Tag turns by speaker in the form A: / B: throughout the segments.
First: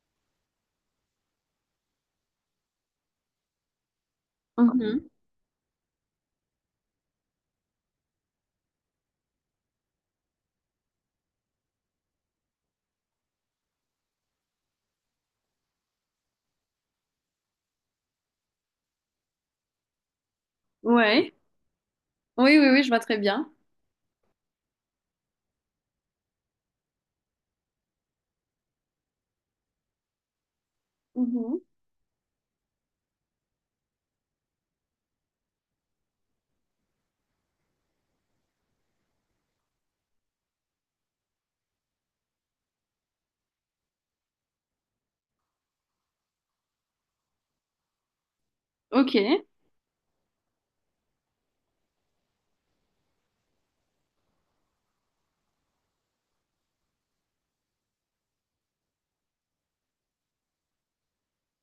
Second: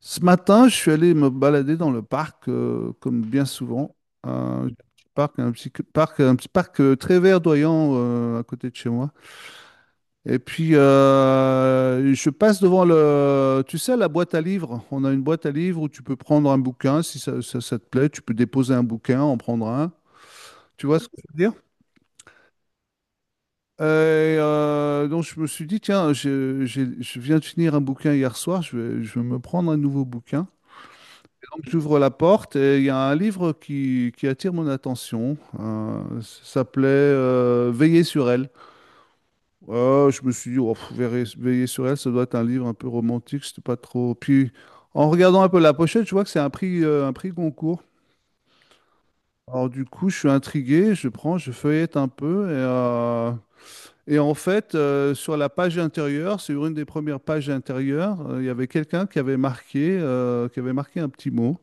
A: Ce matin, je suis allé me balader dans le parc, comme bien souvent. Un petit
B: Mhm.
A: parc, un petit parc, un petit parc très verdoyant à côté de chez moi. Et puis, je passe devant le, tu sais, la boîte à livres. On a une boîte à livres où tu peux prendre un bouquin, si ça, ça te plaît, tu peux déposer un bouquin, en prendre un. Tu vois ce que je
B: Ouais.
A: veux dire?
B: Oui, oui, oui, je vois très bien.
A: Et, donc, je me suis dit, tiens, je viens de finir un bouquin hier soir, je vais me prendre un nouveau bouquin.
B: Mhm.
A: Donc j'ouvre la porte et il y a un livre qui attire mon attention. Ça s'appelait Veiller sur elle. Je me suis dit, oh, pff, Veiller, Veiller sur elle, ça doit être un livre un peu romantique, c'était pas trop. Puis en regardant un peu la pochette, je vois que c'est un prix Goncourt.
B: Ok,
A: Alors du coup, je suis intrigué, je prends, je feuillette un peu et en fait, sur la page intérieure, sur une des premières pages intérieures, il y avait quelqu'un qui avait marqué un petit mot.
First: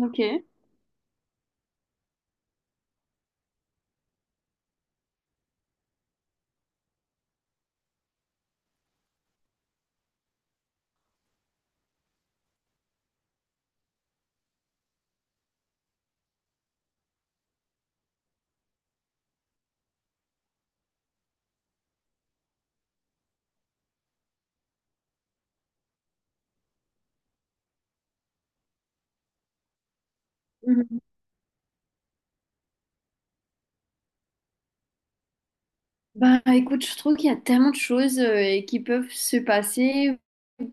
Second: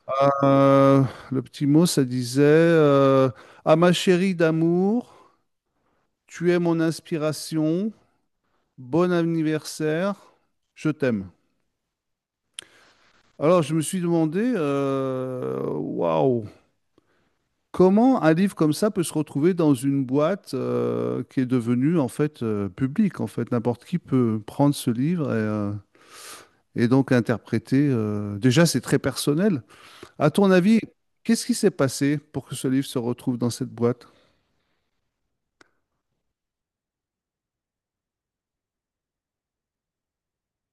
B: ok.
A: Euh, le petit mot, ça disait à ma chérie d'amour, tu es mon inspiration, bon anniversaire, je t'aime. Alors, je me suis demandé, waouh, comment un livre comme ça peut se retrouver dans une boîte qui est devenue en fait publique. En fait, n'importe qui peut prendre ce livre et donc interpréter. Déjà, c'est très personnel. À ton avis,
B: Mhm.
A: qu'est-ce qui s'est passé pour que ce livre se retrouve dans cette boîte?
B: Bah écoute, je trouve qu'il y a tellement de choses qui peuvent se passer.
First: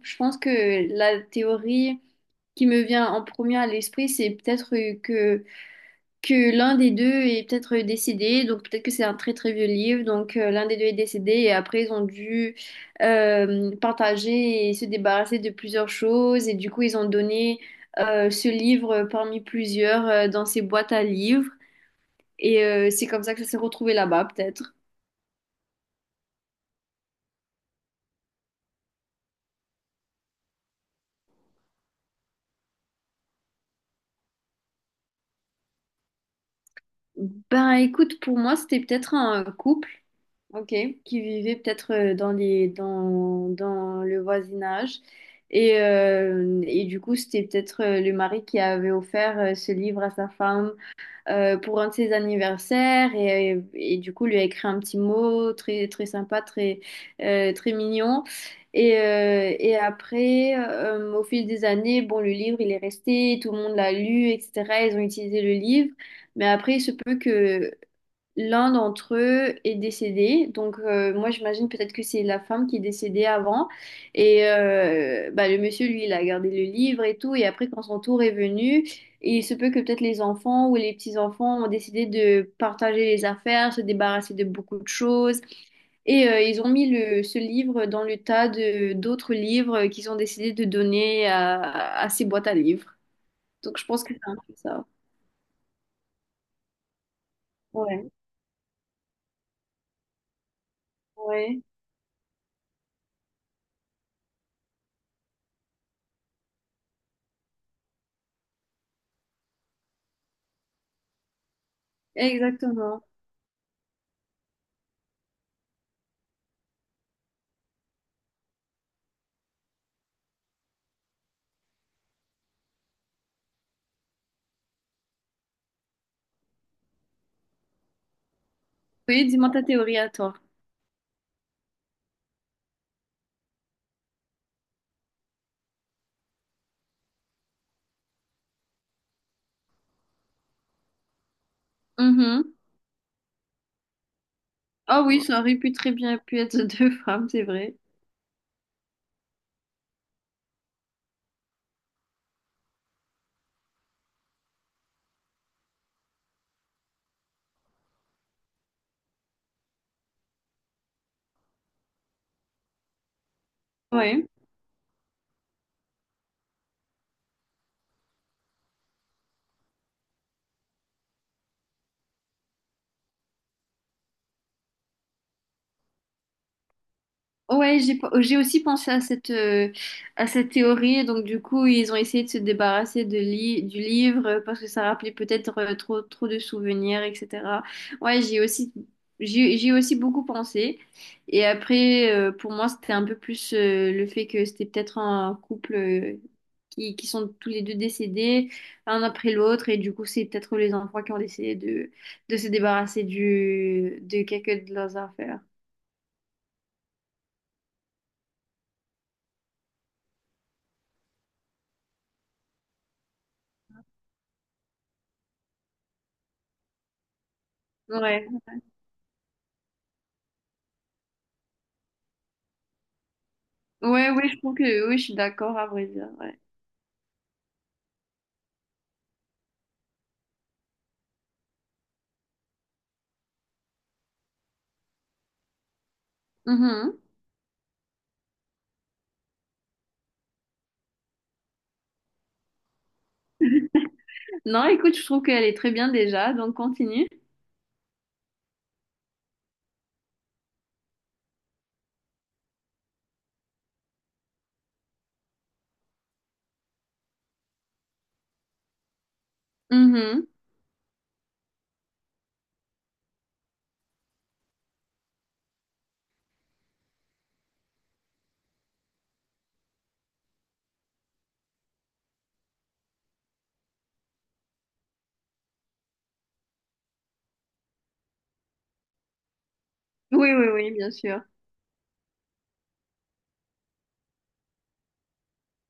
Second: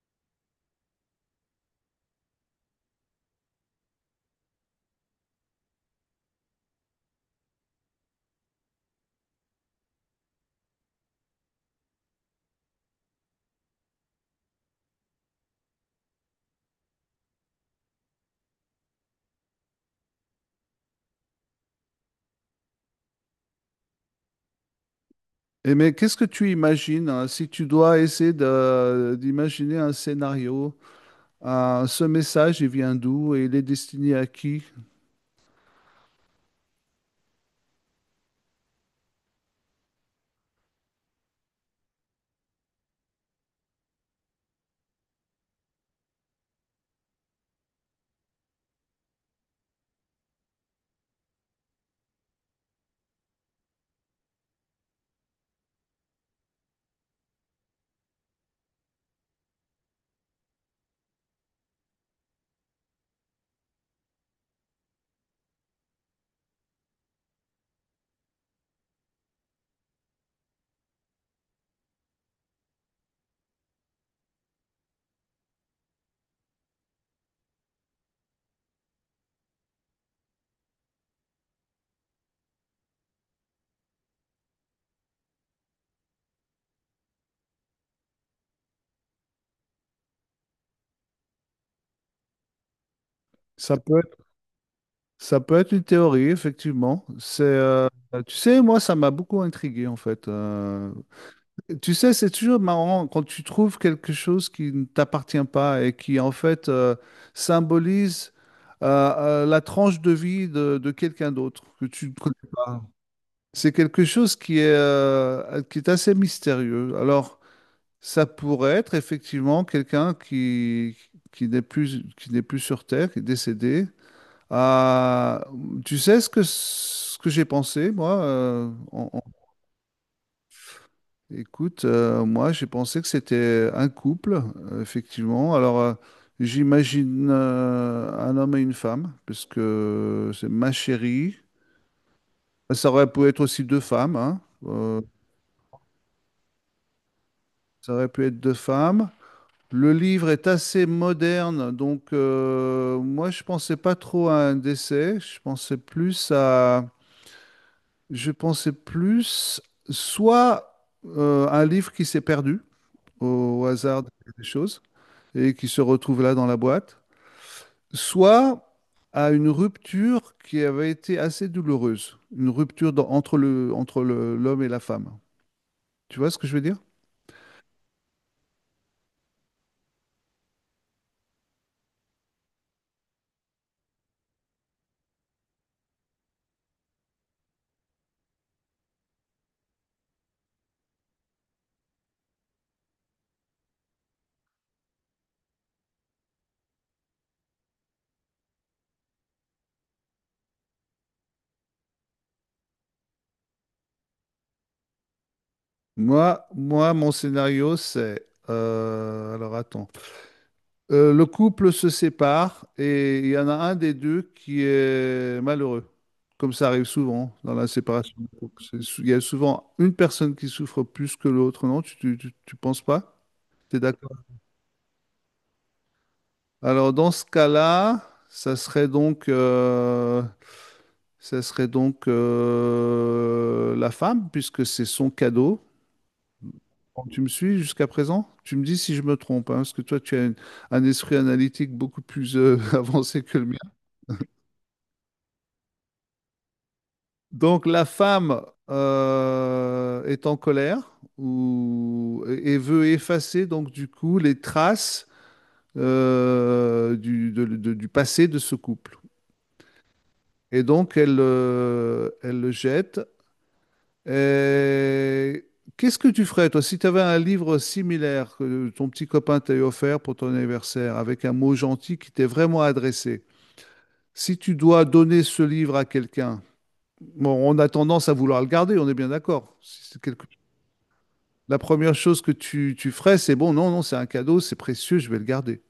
B: Je pense que la théorie qui me vient en premier à l'esprit, c'est peut-être que l'un des deux est peut-être décédé, donc peut-être que c'est un très très vieux livre, donc l'un des deux est décédé et après ils ont dû partager et se débarrasser de plusieurs choses et du coup ils ont donné ce livre parmi plusieurs dans ces boîtes à livres et c'est comme ça que ça s'est retrouvé là-bas peut-être.
A: Et mais qu'est-ce que tu imagines hein, si tu dois essayer d'imaginer un scénario, ce message, il vient d'où et il est destiné à qui?
B: Ben écoute, pour moi c'était peut-être un couple. Ok, qui vivaient peut-être dans dans le voisinage. Et du coup, c'était peut-être le mari qui avait offert ce livre à sa femme pour un de ses anniversaires et du coup lui a écrit un petit mot très très sympa, très mignon. Et après, au fil des années, bon, le livre il est resté, tout le monde l'a lu, etc. Ils ont utilisé le livre, mais après, il se peut que l'un d'entre eux est décédé, donc moi j'imagine peut-être que c'est la femme qui est décédée avant. Et bah, le monsieur, lui, il a gardé le livre et tout. Et après, quand son tour est venu, il se peut que peut-être les enfants ou les petits-enfants ont décidé de partager les affaires, se débarrasser de beaucoup de choses. Et ils ont mis ce livre dans le tas de d'autres livres qu'ils ont décidé de donner à ces boîtes à livres.
A: Ça
B: Donc je
A: peut
B: pense que
A: être,
B: c'est un peu ça.
A: ça peut être une théorie, effectivement. C'est,
B: Ouais,
A: tu sais, moi, ça m'a beaucoup intrigué, en fait.
B: ouais,
A: Tu sais, c'est toujours marrant quand tu trouves quelque chose qui ne t'appartient pas et qui, en fait, symbolise la tranche de vie de quelqu'un d'autre que tu ne connais pas.
B: exactement.
A: C'est quelque chose qui est assez mystérieux. Alors, ça pourrait être effectivement quelqu'un qui n'est plus sur Terre, qui est décédé. Ah, tu sais ce que j'ai pensé, moi?
B: Oui, dis-moi ta théorie à toi.
A: Écoute, moi, j'ai pensé que c'était un couple, effectivement. Alors, j'imagine un homme et une femme, parce que c'est ma chérie.
B: Mhm.
A: Ça aurait pu être aussi deux femmes, hein.
B: Ah oui, ça aurait pu très bien pu être deux femmes, c'est vrai.
A: Ça aurait pu être deux femmes. Le livre est assez moderne, donc moi je pensais pas trop à un décès, je pensais plus à, je pensais plus soit un livre qui s'est perdu au, hasard
B: Oui.
A: des choses et qui se retrouve là dans la boîte, soit à une rupture qui avait été assez douloureuse, une rupture entre le, l'homme et la femme. Tu vois ce que je veux dire?
B: Ouais, j'ai aussi pensé à à cette théorie. Donc, du coup, ils ont essayé de se débarrasser du livre parce que ça rappelait peut-être trop de souvenirs, etc. Ouais, j'ai aussi beaucoup pensé. Et après, pour moi, c'était un peu plus le fait que c'était peut-être un couple qui sont tous les deux décédés, un après l'autre. Et du coup, c'est peut-être les enfants qui ont décidé de se débarrasser de quelques de leurs affaires.
A: Moi, mon scénario c'est, alors attends. Le couple se sépare et il y en a un des deux qui est malheureux, comme ça arrive souvent dans la séparation.
B: Ouais.
A: De couple. Il y a souvent une personne qui souffre plus que l'autre, non? Tu penses pas? Tu es d'accord?
B: Ouais, ouais, je trouve que oui, je suis d'accord à vrai dire. Ouais.
A: Alors dans ce cas-là, ça serait donc, euh, ça serait donc la femme, puisque c'est son cadeau.
B: Mhm.
A: Bon, tu me suis jusqu'à présent? Tu me dis si je me trompe, hein, parce que toi, un esprit analytique beaucoup plus avancé que le mien.
B: Non, écoute, je trouve qu'elle est très bien déjà, donc continue.
A: Donc la femme est en colère ou, et veut effacer donc du coup les traces du passé de ce couple.
B: Mhm.
A: Et donc elle, elle le jette. Et qu'est-ce que tu ferais toi si tu avais un livre similaire que ton petit copain t'a offert pour ton anniversaire avec un mot gentil qui t'est vraiment adressé? Si tu dois donner ce livre à quelqu'un, bon, on a tendance à vouloir le garder, on est bien d'accord. Si c'est quelque
B: Oui, oui, oui, bien sûr.
A: la première chose que tu ferais, c'est bon, non, non, c'est un cadeau, c'est précieux, je vais le garder.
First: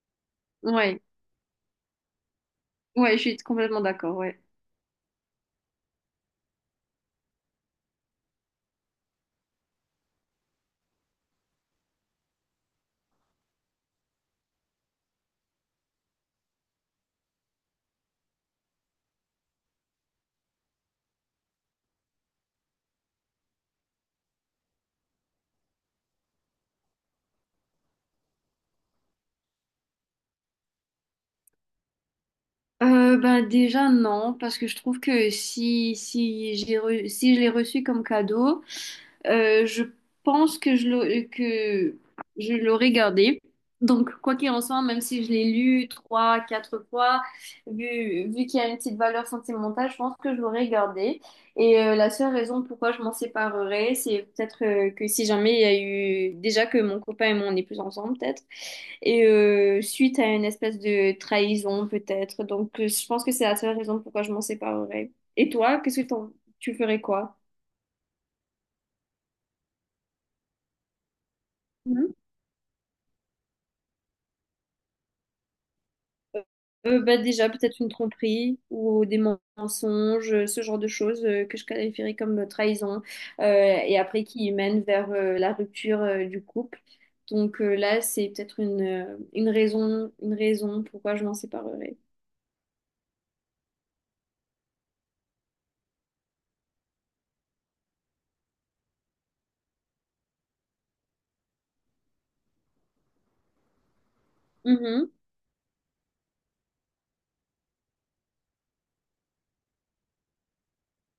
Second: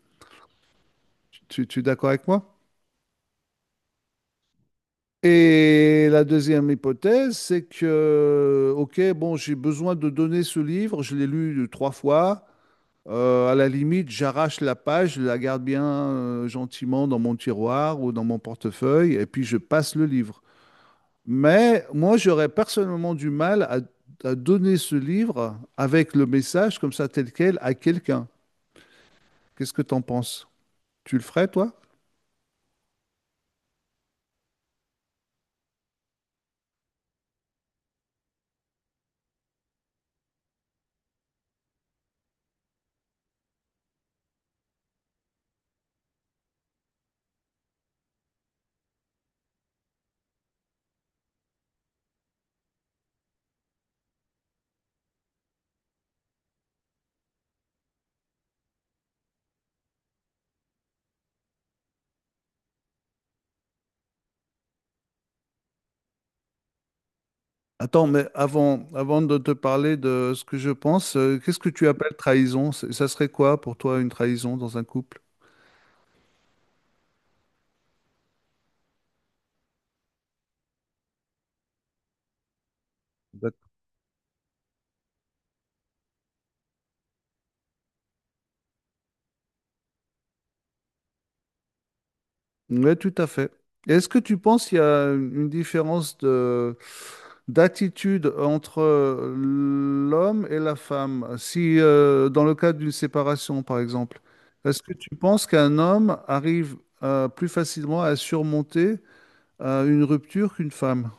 B: Ouais,
A: Tu es d'accord avec moi?
B: ouais, je suis complètement d'accord. Ouais.
A: Et la deuxième hypothèse, c'est que, ok, bon, j'ai besoin de donner ce livre, je l'ai lu trois fois. À la limite, j'arrache la page, je la garde bien gentiment dans mon tiroir ou dans mon portefeuille, et puis je passe le livre. Mais moi, j'aurais personnellement du mal à donner ce livre avec le message comme ça, tel quel, à quelqu'un. Qu'est-ce que tu en penses? Tu le ferais, toi?
B: Ben déjà non, parce que je trouve que si si je l'ai reçu comme cadeau, euh, je pense que je l'aurais gardé. Donc, quoi qu'il en soit, même si je l'ai lu trois, quatre fois, vu qu'il y a une petite valeur sentimentale, je pense que je l'aurais gardé. Et la seule raison pourquoi je m'en séparerais, c'est peut-être que si jamais il y a eu déjà que mon copain et moi on n'est plus ensemble, peut-être, et suite à une espèce de trahison, peut-être. Donc, je pense que c'est la seule raison pourquoi je m'en séparerais. Et toi, tu ferais quoi?
A: Attends, mais avant, avant de te parler de ce que je pense, qu'est-ce que tu appelles trahison? Ça serait quoi pour toi une trahison dans un couple?
B: Euh, bah, déjà, peut-être une tromperie ou des mensonges, ce genre de choses que je qualifierais comme trahison, euh,
A: D'ac-
B: et après qui mènent vers la rupture du couple. Donc là, c'est peut-être une raison pourquoi je m'en séparerais.
A: Oui, tout à fait. Et est-ce que tu penses qu'il y a une différence de d'attitude entre l'homme et la femme? Si dans le cas d'une séparation, par exemple, est-ce que
B: Mmh.
A: tu penses qu'un homme arrive plus facilement à surmonter une rupture qu'une femme?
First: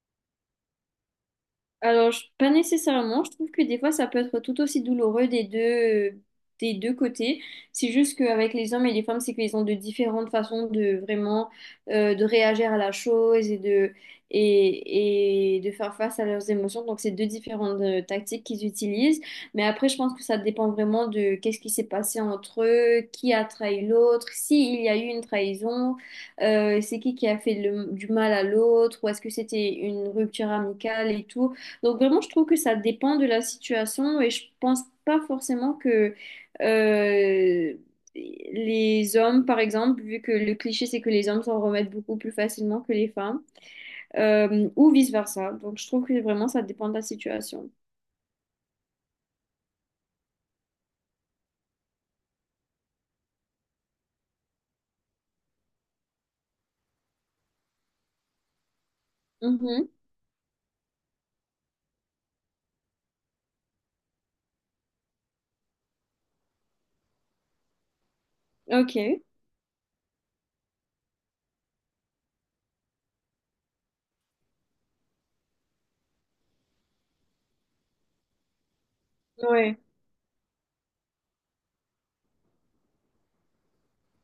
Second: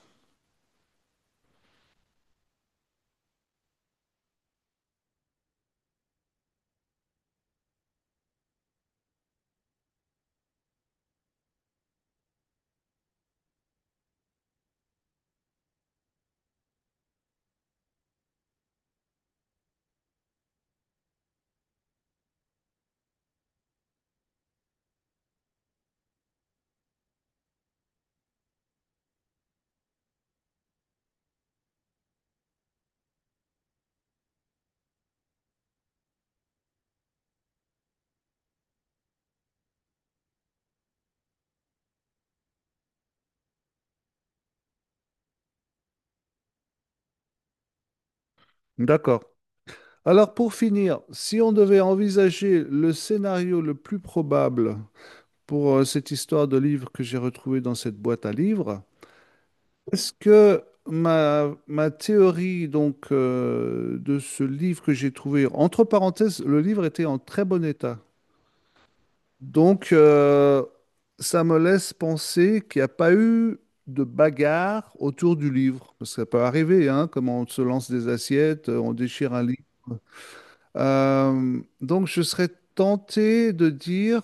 B: Pas nécessairement. Je trouve que des fois, ça peut être tout aussi douloureux des deux côtés. C'est juste qu'avec les hommes et les femmes, c'est qu'ils ont de différentes façons de vraiment de réagir à la chose et et de faire face à leurs émotions. Donc, c'est deux différentes tactiques qu'ils utilisent. Mais après, je pense que ça dépend vraiment de qu'est-ce qui s'est passé entre eux, qui a trahi l'autre, s'il y a eu une trahison. C'est qui du mal à l'autre, ou est-ce que c'était une rupture amicale et tout. Donc vraiment, je trouve que ça dépend de la situation et je pense pas forcément que euh, les hommes, par exemple, vu que le cliché c'est que les hommes s'en remettent beaucoup plus facilement que les femmes, ou vice-versa. Donc je trouve que vraiment ça dépend de la situation.
A: D'accord. Alors pour finir, si on devait envisager le scénario le plus probable pour cette histoire de livre que j'ai retrouvée dans cette boîte à livres,
B: Mhm.
A: est-ce que ma théorie donc de ce livre que j'ai trouvé, entre parenthèses, le livre était en très bon état.
B: Ok.
A: Donc ça me laisse penser qu'il n'y a pas eu de bagarre autour du livre. Parce que ça peut arriver, hein, comme on se lance des assiettes, on déchire un livre.
B: Ouais.
A: Donc, je serais tenté de dire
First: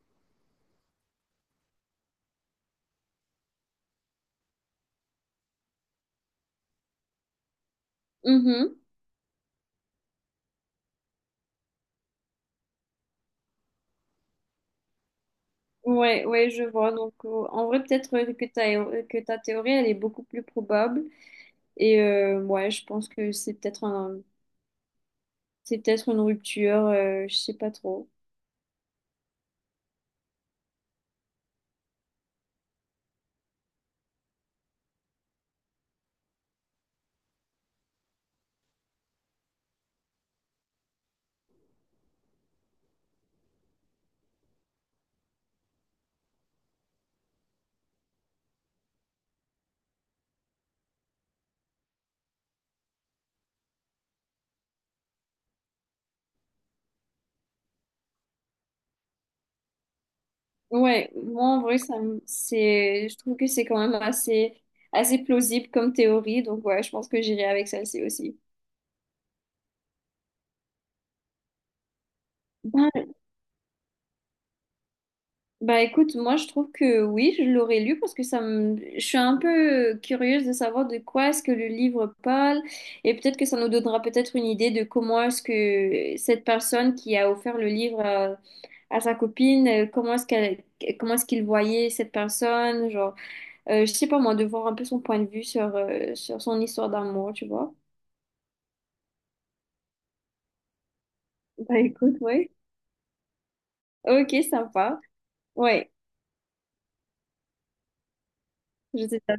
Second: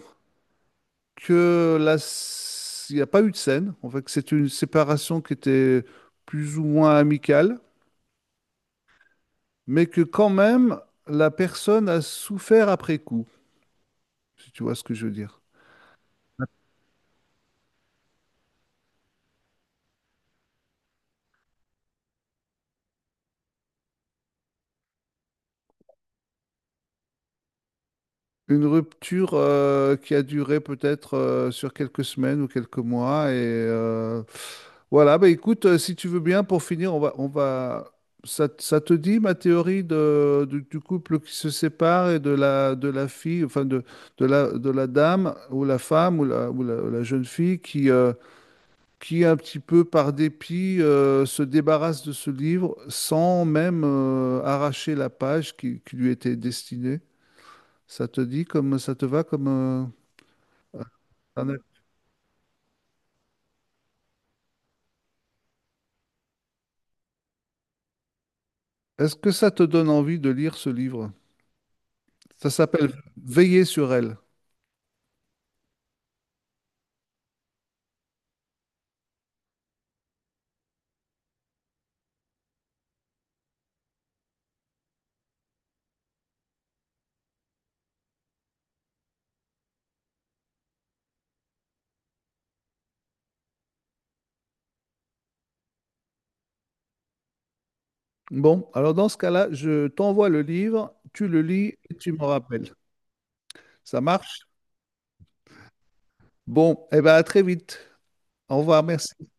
A: que il n'y a pas eu de scène. En fait, que c'est une séparation qui était plus ou moins amicale,
B: Mhm.
A: mais que quand même, la personne a souffert après coup, si tu vois ce que je veux dire.
B: Ouais, ouais, je vois. Donc en vrai, peut-être que ta théorie, elle est beaucoup plus probable. Et ouais, je pense que c'est peut-être une rupture, je sais pas trop.
A: Une rupture qui a duré peut-être sur quelques semaines ou quelques mois et voilà, bah écoute, si tu veux bien, pour finir, on va... ça te dit ma théorie de, du couple qui se sépare et de la fille, enfin de la dame ou la femme ou la, ou la, ou la jeune fille qui un petit peu par dépit se débarrasse de ce livre sans même arracher la page qui lui était destinée. Ça te dit comme ça te va comme
B: Ouais, moi
A: un-
B: en vrai, je trouve que c'est quand même assez plausible comme théorie, donc ouais, je pense que j'irai avec celle-ci aussi.
A: Est-ce que ça te donne envie de lire ce livre? Ça s'appelle
B: Ben,
A: Veiller sur elle.
B: bah écoute, moi je trouve que oui, je l'aurais lu parce que ça me... je suis un peu curieuse de savoir de quoi est-ce que le livre parle et peut-être que ça nous donnera peut-être une idée de comment est-ce que cette personne qui a offert le livre à sa copine, comment est-ce qu'il voyait cette personne, genre. Je sais pas moi, de voir un peu son point de vue sur son histoire d'amour, tu vois.
A: Bon, alors dans ce cas-là, je t'envoie le livre, tu le lis
B: Bah
A: et tu
B: écoute,
A: me
B: ouais.
A: rappelles. Ça
B: Ok,
A: marche?
B: sympa. Ouais,
A: Bon, eh bien à très vite. Au revoir,
B: je
A: merci.
B: sais pas.